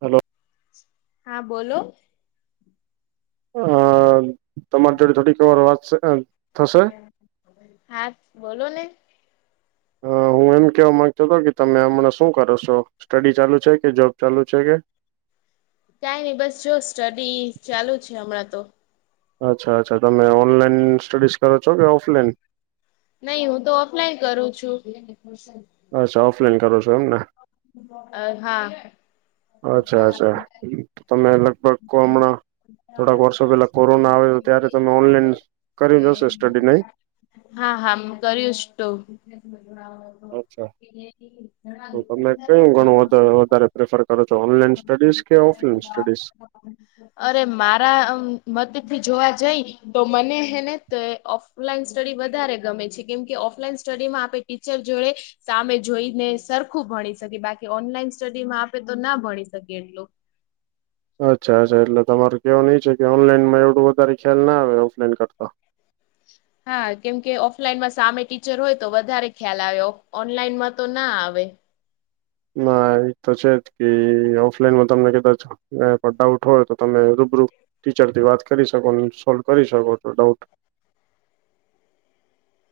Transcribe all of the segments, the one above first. Hello. હા બોલો. અ તમારી જોડે થોડી ખબર વાત છે. હા બોલો ને. હ હું એમ કેવા માંગતો હતો કે તમે હમણાં શું કરો છો સ્ટડી ચાલુ છે કે જોબ ચાલુ છે કે. કઈ નહી બસ જો સ્ટડી ચાલુ છે હમણાં તો. અચ્છા અચ્છા તમે ઓનલાઈન સ્ટડીઝ કરો છો કે ઓફલાઈન. નહી હું તો ઓફલાઈન કરું છું. અચ્છા ઓફલાઈન કરો છો એમ ને. અ હા. અચ્છા અચ્છા તમે લગભ હમણાં થોડાક વર્ષો પેલા કોરોના આવે ત્યારે તમે ઓનલાઈન કરી રહશે સ્ટડી નહી હા હા કર્યુંશ તો હ તમે કયું ગણું વધારે પ્રેફર કરો છો ઓનલાઈન સ્ટડીઝ કે, ઓફલાઈન સ્ટડીઝ હ. અરે મારા મતે થી જોવા જઈ તો મને હેને ત ઓફ ઓફલાઈન સ્ટડી વધારે ગમે છે કેમ કે ઓફલાઈન સ્ટડીમાં આપણે ટીચર જોડે સામે જોઈને સરખું ભણી શકે બાકી ઓનલાઈન સ્ટડીમાં આપે તો ના ભણી શકી એટલું. અચ્છા અચ્છા એટલે તમારે કેવો નઈ છે કે ઓનલાઈનમાં એવું વધારે ખ્યાલ ના આવે ઓફલાઈન કરતા. [inaudible] હા કેમકે ઓફલાઈનમાં સામે ટીચર હોય તો વધારે ખ્યાલ આવે ઓનલાઈનમાં તો ના આવે. ના એ તો છે જ કે ઓફલાઈનમાં તમને કદાચ પણ ડાઉટ હોય તો તમે રૂબરૂ ટીચર થી વાત કરી શકો સોલ્વ કરી શકો છો ડાઉટ.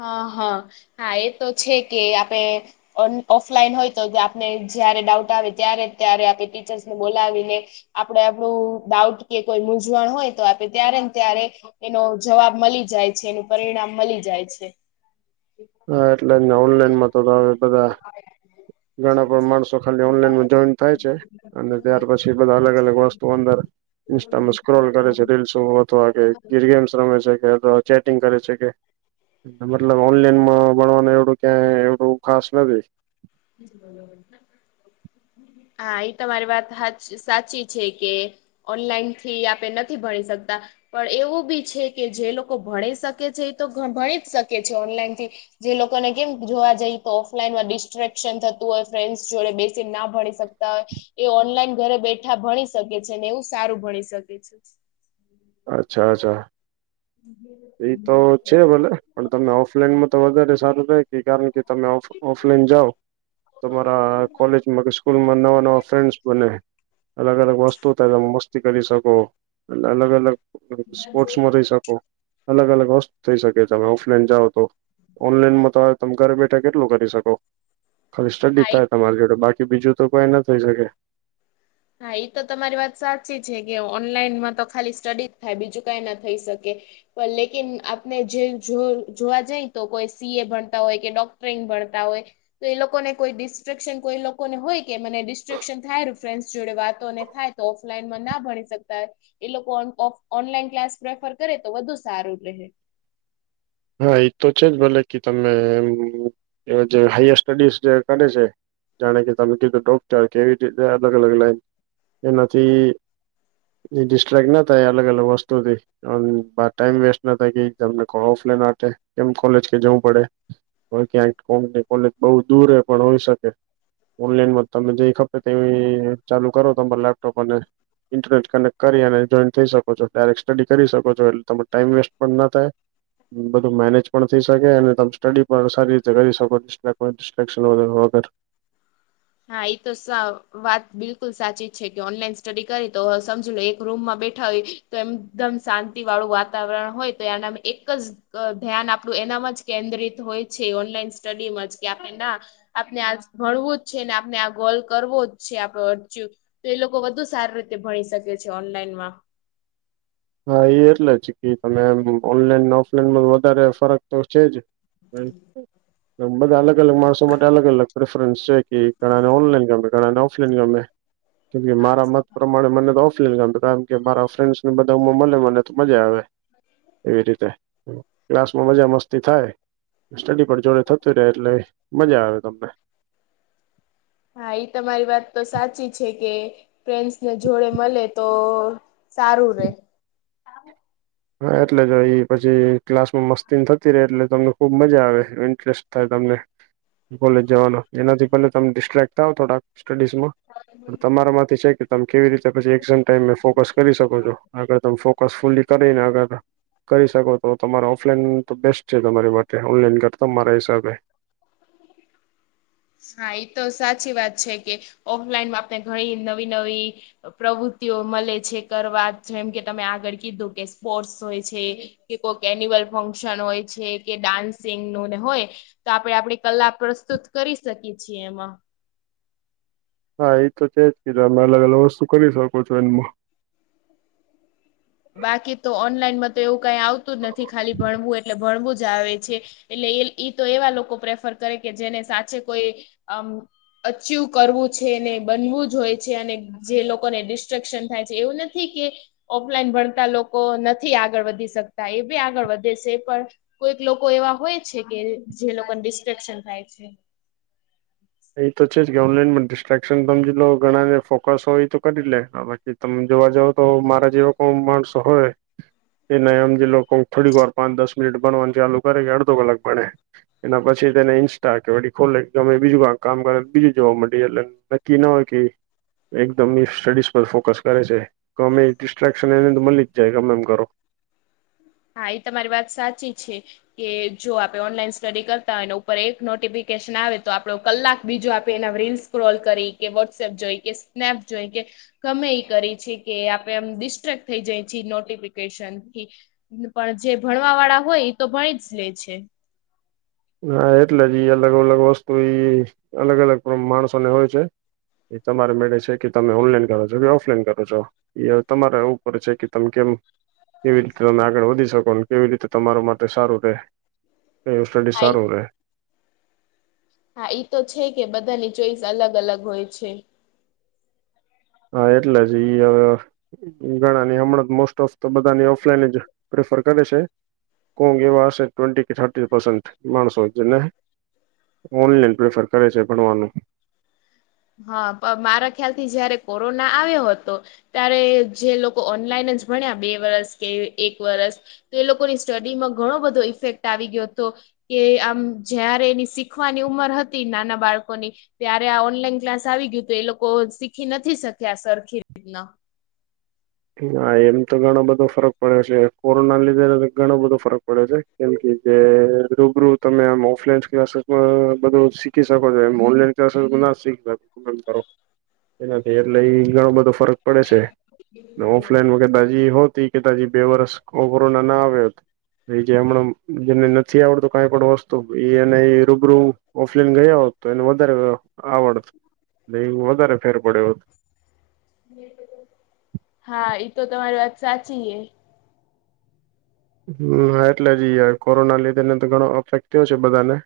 હા હા હા એ તો છે કે આપણે. ઓફલાઈન હોય તો આપને જય્યારે ડાઉટ આવે ત્યારે ત્યારે આપણે ટીચર્સને બોલાવીને આપડે આપણું ડાઉટ કે કોઈ મૂઝવણ હોય તો આપે ત્યારે ને ત્યારે એનો જવાબ મળી જાય છે, એનું પરિણામ મળી જાય છે. હા એટલે ઓનલાઈનમાં તો બધા. ઘણા પણ માણસો ખાલી ઓનલાઈન જોઈન થાય છે અને ત્યાર પછી. બધા અલગ અલગ વસ્તુ અંદર. ઇન્સ્ટામાં સ્ક્રોલ કરે છે રીલ્સો અથવા કે ગીર ગેમ્સ રમે છે કે અથવા ચેટિંગ કરે છે કે મતલબ ઓનલાઈનમાં ભણવાનું એવડું ક્યાંય એવડું ખાસ નથી. બોલો. [inaudible] હા એ તમારી વાત હાચ સાચી છે કે ઓનલાઈનથી આપે નથી ભણી શકતા પણ એવું બી છે કે જે લોકો ભણી શકે છે એ તો ભણી જ શકે છે ઓનલાઈન થી જે લોકોને કેમ જોવા જઈએ તો ઓફલાઈન માં ડિસ્ટક થતું હોય ફ્રેન્ડ જોડે બેસીને ના ભણી શકતા હોય એ ઓનલાઈન ઘરે બેઠા ભણી શકે છે ને એવું સારું ભણી શકે છે અચ્છા અચ્છા એ તો છે ભલે પણ તમને ઓફલાઈનમાં તો વધારે સારું થ તે કારણ કે તમેફ ઓફલાઈન જાઓ તમારા કોલેજમાં સ્કૂલમાં નવા નવા ફ્રેન્ડ બને અલગ અલગ વસ્તુ ત તમે મસ્તી કરી શકો અને અલગ અલગ સ્પોર્ટ્સમાં થઇ શકો અલગ અલગ વસ્તુ થઈ શકે તમે ઓફલાઈન જાઓ ઓનલાઈન માં તો તમે ઘરે બેઠા કેટલું કરી શકો ખાલી સ્ટડી હા એ થાય તમારી જોડે બાકી બીજું તો કોઈ ના થઈ શકે હા એ તો તમારી વાત સાચી છે કે ઓનલાઈનમાં તો ખાલી સ્ટડી થાય બીજું કઈ ના થઈ શકે પણ લેકિન આપને જે જોવા જાય તો કોઈ સી એ ભણતા હોય કે ડોક્ટરિંગ ભણતા હોય તો એ લોકો ને કોઈ ડિસ્ટ્રેક્શન કોઈ એ લોકોને હોય કે મને ડિસ્ટ્રેક્શન થાયું ફ્રેન્ડ જોડે વાતોને થાય તો ઓફલાઈનમાં ના ભણી શકતા એ લોકો ઓનલાઈન ક્લાસ પ્રેફર કરે તો વધુ સારું રહે હા એ તો છે જ ભલે કે તમે એમ એ જે હાયર સ્ટડીઝ જે કરે છે જાણે કે તમે કીધું ડોકચાર કેવી રીતે અલગ અલગ લાઈન એનાથી એ ડિસ્ટ્રેક્ટ ના થાય અલગ અલગ વસ્તુથી ટાઈમ વેસ્ટ ના થાય કે તમને ના એમ કોલેજ કે જવું પડે ક્યાં કોમની કોલેજ બઉુ દૂર પણ હોય શકે ઓનલાઈન માં તમે જે ખપે તે ચાલુ કરો તમા લેપટોપ અને ઇન્ટરનેટ કનેક્ટ કરી અને જોઈન થઈ શકો છો ડાયરેક્ટ સ્ટડી કરી શકો છો એટલે તરો ટાઈમ વેસ્ટ પણ ના થાય બધું મેનેજ પણ થઇ શકે અને તમે સ્ટડી પણ સારી રીતે કરી શકો છ કોઈ ડિફક્શન અગર હા એ તો વાત બિલકુલ સાચી જ છે કે ઓનલાઈન સ્ટડી કરી તો સમજી લો એક રૂમમાં બેઠા હો તો એમદમ શાંતિ વાળું વાતાવરણ હોય તો એના એક જ ધ્યાન આપણું એનામાં જ કેન્દ્રિત હોય છે ઓનલાઈન સ્ટડીમાં જ કે આપણે ના આપણે આ ભણવું જ છે ને આપણે આ ગોલ કરવો જ છે આપડ અરચ તો એ લોકો વધુ સારી રીતે ભણી શકે છે ઓનલાઈન માં હા એ એટલે જ કે તમે ઓનલાઈન ને ઓફલાઈનમાં વધારે ફરક તો છે જ મ બધા અલગ અલગ માણસો માટે અલગ અલગ પ્રેફરન્સ છે કે ઘણા ને ઓનલાઈન ગમે ઘણાને ઓફલાઈન ગમે કે મારા મત પ્રમાણે મને તો કે મારા ફ્રેન્ ને બધા માં મળે મને તો મજા આવે એવી રીતે ક્લાસમાં મજા મસ્તી થાય સડી જોડે થતું રહે એટલે મજા આવે તમને હા એ તમારી વાત તો સાચી છે કે ફ્રેન્ડસ ને જોડે મળે તો સારું રે હા એટલે જ પછી ક્લાસ માં મસ્તી ન થતી રહે એટલે તમને ખુબ મજા આવે ઇન્ટરેસ્ટ થાય તમને કોલેજ જવાનો એનાથી પલે તમે ડિસ્ટ્રેક્ટ થ થોડા સ્ટડીઝ માં પણ તમારા માંથી છે કે તમે કેવી રીતે પછી એક ટ ફોકસ કરી શકો છો આગ તમે ફોકસ ફુલી કરીને આગર કરી શકો તો તમારે ઓફલાઈન તો બેસ્ટ છે તમારી માટે ઓનલાઈન કરતા મારા હિસાબે હા એ તો સાચી વાત છે કે ઓફલાઈનમાં આપણે ઘણી નવી નવી પ્રવૃત્તિઓ મળે છે કરવા જેમ કે તમે આગળ કીધું કે સ્પોર્ટ્સ હોય છે કે કોઈક એન્યુઅલ ફંક્શન હોય છે કે ડાન્સિંગ નુંને હોય તો આપડણે આપણી કલા પ્રસ્તુત કરી શકીએ છીએ એમાં હા એ તો છેજ કીધો અમે અલગ અલગ વસ્તુ કરી શકો છો એને હું બાકી તો ઓનલાઈનમાં તો એવું કઈ આવતું જ નથી ખાલી ભણવું એટલે ભણવું જ આવે છે એટલે એ તો એવા લોકો પ્રેફર કરે કે જેને સાચે કોઈ અમ અચીવ કરવું છે ને બનવું જ હોય છે અને જે લોકોને ડિસ્ટ્રેક્શન થાય છે એવું નથી કે ઓલાઈન ભણતા લોકો નથી આગળ વધી શકતા એ બી આગળ વધે છે પણ કોઈક લોકો એવા હોય છે કે જે [inaudible] લોકોને ડિસ્ટ્રેક્શન થાય છે એ તો છે જ કે ઓનલાઈન માં ડિસ્ટ્રક્શન સમજી લો ઘણા ને ફોકસ હો એ તો કરી લે બાકી તમે જોવા જાવ તો મારા જેવાો કોણ માણસો હોય એ ન એમ જે લોકો થોડીક વાર પાંચ દસ મિનિટ બનવાનું ચાલુ કરે કે અડધો કલાક બણે એના પછી તેને ઇન્સ્ટા કેી ખોલે ગમે બીજું કામ કરે બીજું જોવા મળે એટલે નક્કી ના હોય કે એકદમ સ્ટડીઝ પર ફોકસ કરે છે તો અમે ડિસ્ટ્રક્શન એને તો મલી જ જાય ગમે એમ કરો હા એ તમારી વાત સાચી છે કે જો આપે ઓનલાઈન સ્ટડી કરતા હોય ને ઉપર એક નોટિફિકેશન આવે તો આપડો કલાક બીજો આપે એ રીલ્સ સ્ક્રોલ કરી કે વોટ્સએપ જોઈ કે સ્નેપ જોઈ કે ગમે એ કરી છે કે આપે એમ ડિસ્ટ્રક્ટ થઈ જાય છી નોટિફિકેશ નથી પણ જે ભણવા વાળા હોય એ તો ભણી જ લે છે. હા એટલે જ ઈ અલગ અલગ વસ્તુ અલગ અલગ માણસોને હોય છે એ તમારે મળે છે કે તમે ઓનલાઈન કરો છો કે ઓફલાઈન કરો છો તમારા ઉપર છે કે તમે કેમ કેવી રીતે તમે આગળ વધી શકો કેવી રીતે તમાર માટે સારું રે હા સડસાર ઈ હો્યા [unintelligible] હા તો છે કે બધાની ચોઈસ અલગ અલગ હોય છે હા એટલે જ ઈવે ગણા ની હમણાં જ મોસ્ટ ઓફ તો બધાને ઓફલાઈન જ પ્રેફર કરે છે કોંગ એવા હશે ટ્વે કે થર્ પન્ટ માણસો જે ઓનલાઈન પ્રેફર કરે છે ભણવાનું હા મારા ખ્યાલ થી જયારે કોરોના આવ્યો હતો. ત્યારે જે લોકો ઓનલાઈન જ ભણ્યા બે વરસ કે એક વરસ તો એ લોકોની સ્ટડીમાં ઘણો બધો ઇફેક્ટ આવી ગયો હતો કે આમ જયારે એની શીખવાની ઉંમર હતી નાના બાળકોની ત્યારે આ ઓનલાઈન ક્લાસ આવી ગયું તો એ લોકો શીખી નથી શક્યા સરખી રીતના હા એમ તો ઘણો બધો ફરક પડ્યો છે કોરોના લીધે ઘણો બધો ફરક પડ્યો છે. કેમ કે જે રૂબરૂ તમે આમ ઓફલાઈન ક્લાસીસમાં બધુંી શીખ શકો છો એન્લા ના શીખો [unintelligible] એનાથી એટલેઈ ઘણો બધો ફરક પડે છે ઓફલાઈન તાજી હોતી કે તા બે વરસ કોરોના ના આવે એ જે હમણાં જેને નથી આવડતું કઈ પણ વસ્તુ એ એ રૂબરૂ ઓફલાઈન ગયા હોત તો એને વધારે આવડ એ વધારે ફેર પડ્યો હોત. હા એ તો તમારી વાત સાચી હ હા એટલે જ યાર કોરોના લીધે ને તો ઘણો અફેક્ટ થયો છે બધાને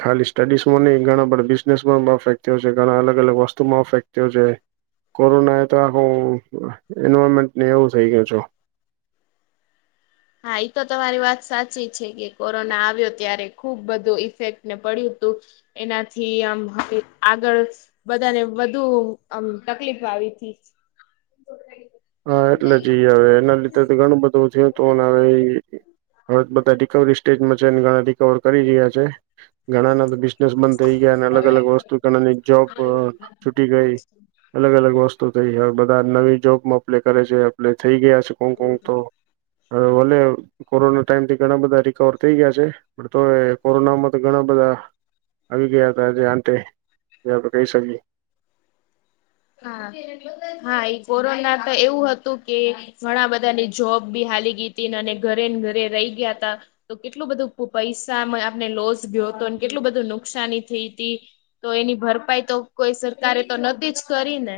ખાલી સ્ટડીઝમાં નહી ઘણા બધા બિઝનેસમાં અફેક્ટ થયો છે ઘણા અલ અલગ વસ્તુમાં અફેક્ટ થયો છે કોરોનાએ તો આખું એન્વાયરમેન્ટને એવું થઈ ગયું છો હા એ તો તમારી વાત સાચી છે કે કોરોના આવ્યો ત્યારે ખુબ બધું ઈફેક્ટને પડ્યું હતું એનાથી આમ [inaudible] આગળ બધાને વધુ [inaudible] આમ તકલીફ આવી હતીથી [inaudible] હા એટલે જ ઈ આવે એના લીધે તો ઘણું બધું થય હમ [unintelligible] હવે બધા રિકવરી સ્ટેજમાં છે ઘણા રિકવર કરી રહ્યા છે ઘણાના તો બંધ થઈ ગયા અને અલગ અલગ વસ્તુ કેની જોબ છૂટી ગઈ અલગ અલગ વસ્તુ થ હ બધા નવી જોબમાં અપ્લાય કરે છે એપ્લાય થઈ ગયા છે કોંગકોંગ તો હ ભલે કોરોના ટાઈમ થી ઘણા બધા રિકવર થઈ ગયા છે. પણ તો એ કોરોના માં તો ઘણા બધા આવી આવી ગયા હતાજ આતે જે આપણે કહી શકીએ હા હા એ કોરોના તો એવું હતું કે ઘણા બધા ની જોબ બી હાલી ગઈ હતીને અને ઘરે ને ઘરે રહી ગયા તા તો કેટલું બધું પૈસા આપને લોસ ગયો હતો અને કેટલું બધું નુકસાની થઈ હતી. તો એની ભરપાઈ તો કોઈ સરકારે તો નથીતી જ કરી ને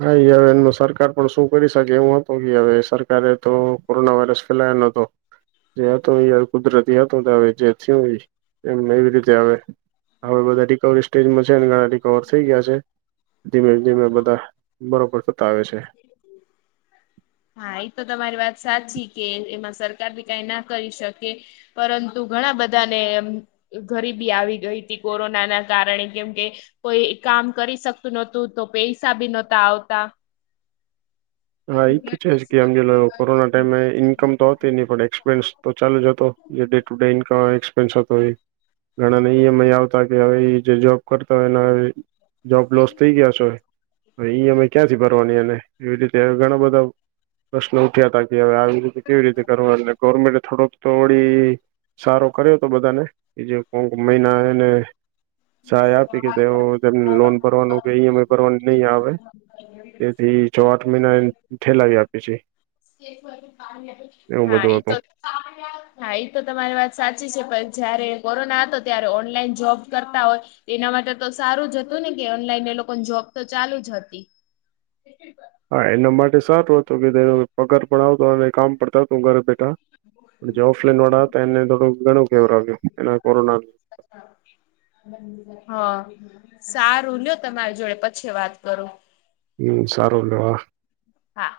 હા હવે એ સરકાર પણ શું કરી શકે એવું હત કે હવે સરકારે તો કોરોના વાયરસ ના નો તો જે હતોય કુદરતી હતો આવે જે થયું હોય એમ નવી રીતે આવે હવે બધા રિકવરી સ્ટેજમાં છે અને ઘણા રિકવર થઈ ગયા છે ધીમે ધીમે બધા બરોબર સતાવે છે. હા એ તો તમારી વાત સાચી કે એમાં સરકાર બી કઈ ના કરી શકે પરંતુ ઘણા બધા ને ગરીબી આવી ગઈ હતી કોરોના ના કારણે કેમ કે કોઈ કામ કરી શકતું નહોતું તો પૈસા બી નહોતા આવતા હા એ તો છે કે આમ કોરોના ટાઈમે ઈન્કમ તો હતી નહી પણ એક્સપેન્સ તો ચાલુ જ હતો જે ડેટ સુડેન્ટ ક એક્સપેન્સ હતોય ઘણા નેમ આવતા કે હવે જે જોબ કરતા હોય ને જોબ લોસ થઈ ગયા છો ઈએમઆઈ ક્યાંથી ભરવાની અને એવી રીતે ઘણા બધા પ્રશ્ન ઉઠ્યા હતા કે હવે આવી રીતે કેવી રીતે કરવા ગવર્મેન્ટ થોડોક‌ તો વડિ સારો કર્યો હતો બધાને એ જે કોક મહિના એને સહાય આપી કે તે તેમને લોન ભરવાનું કે ઈએમઈ ભરવાનું નહીં આવે. તેથી છ આઠ મહિના ઠેલાવી આપે છે. એવું હા એ બધું તો હતું હા એ તો તમારી વાત સાચી છે પણ જયારે કોરોના હતો ત્યારે ઓનલાઈન જોબ કરતા હોય એના માટે તો સારું જ હતું ને કે ઓનલાઈન એ લોકોને જોબ તો ચાલુ જ હતી. [unintelligible] હા એના માટે સારું હતું કે તેનો પગાર પણ આવતો અને કામ પતા હતું ઘરે બેઠા જે ઓફલાઈન વાળા હતા એને થોડું ઘણું કેવર આવ્યું એના કોરોના [unintelligible] હા સારું લ તમારી જોડે પછી વાત કરું હમ સારુંલવા હા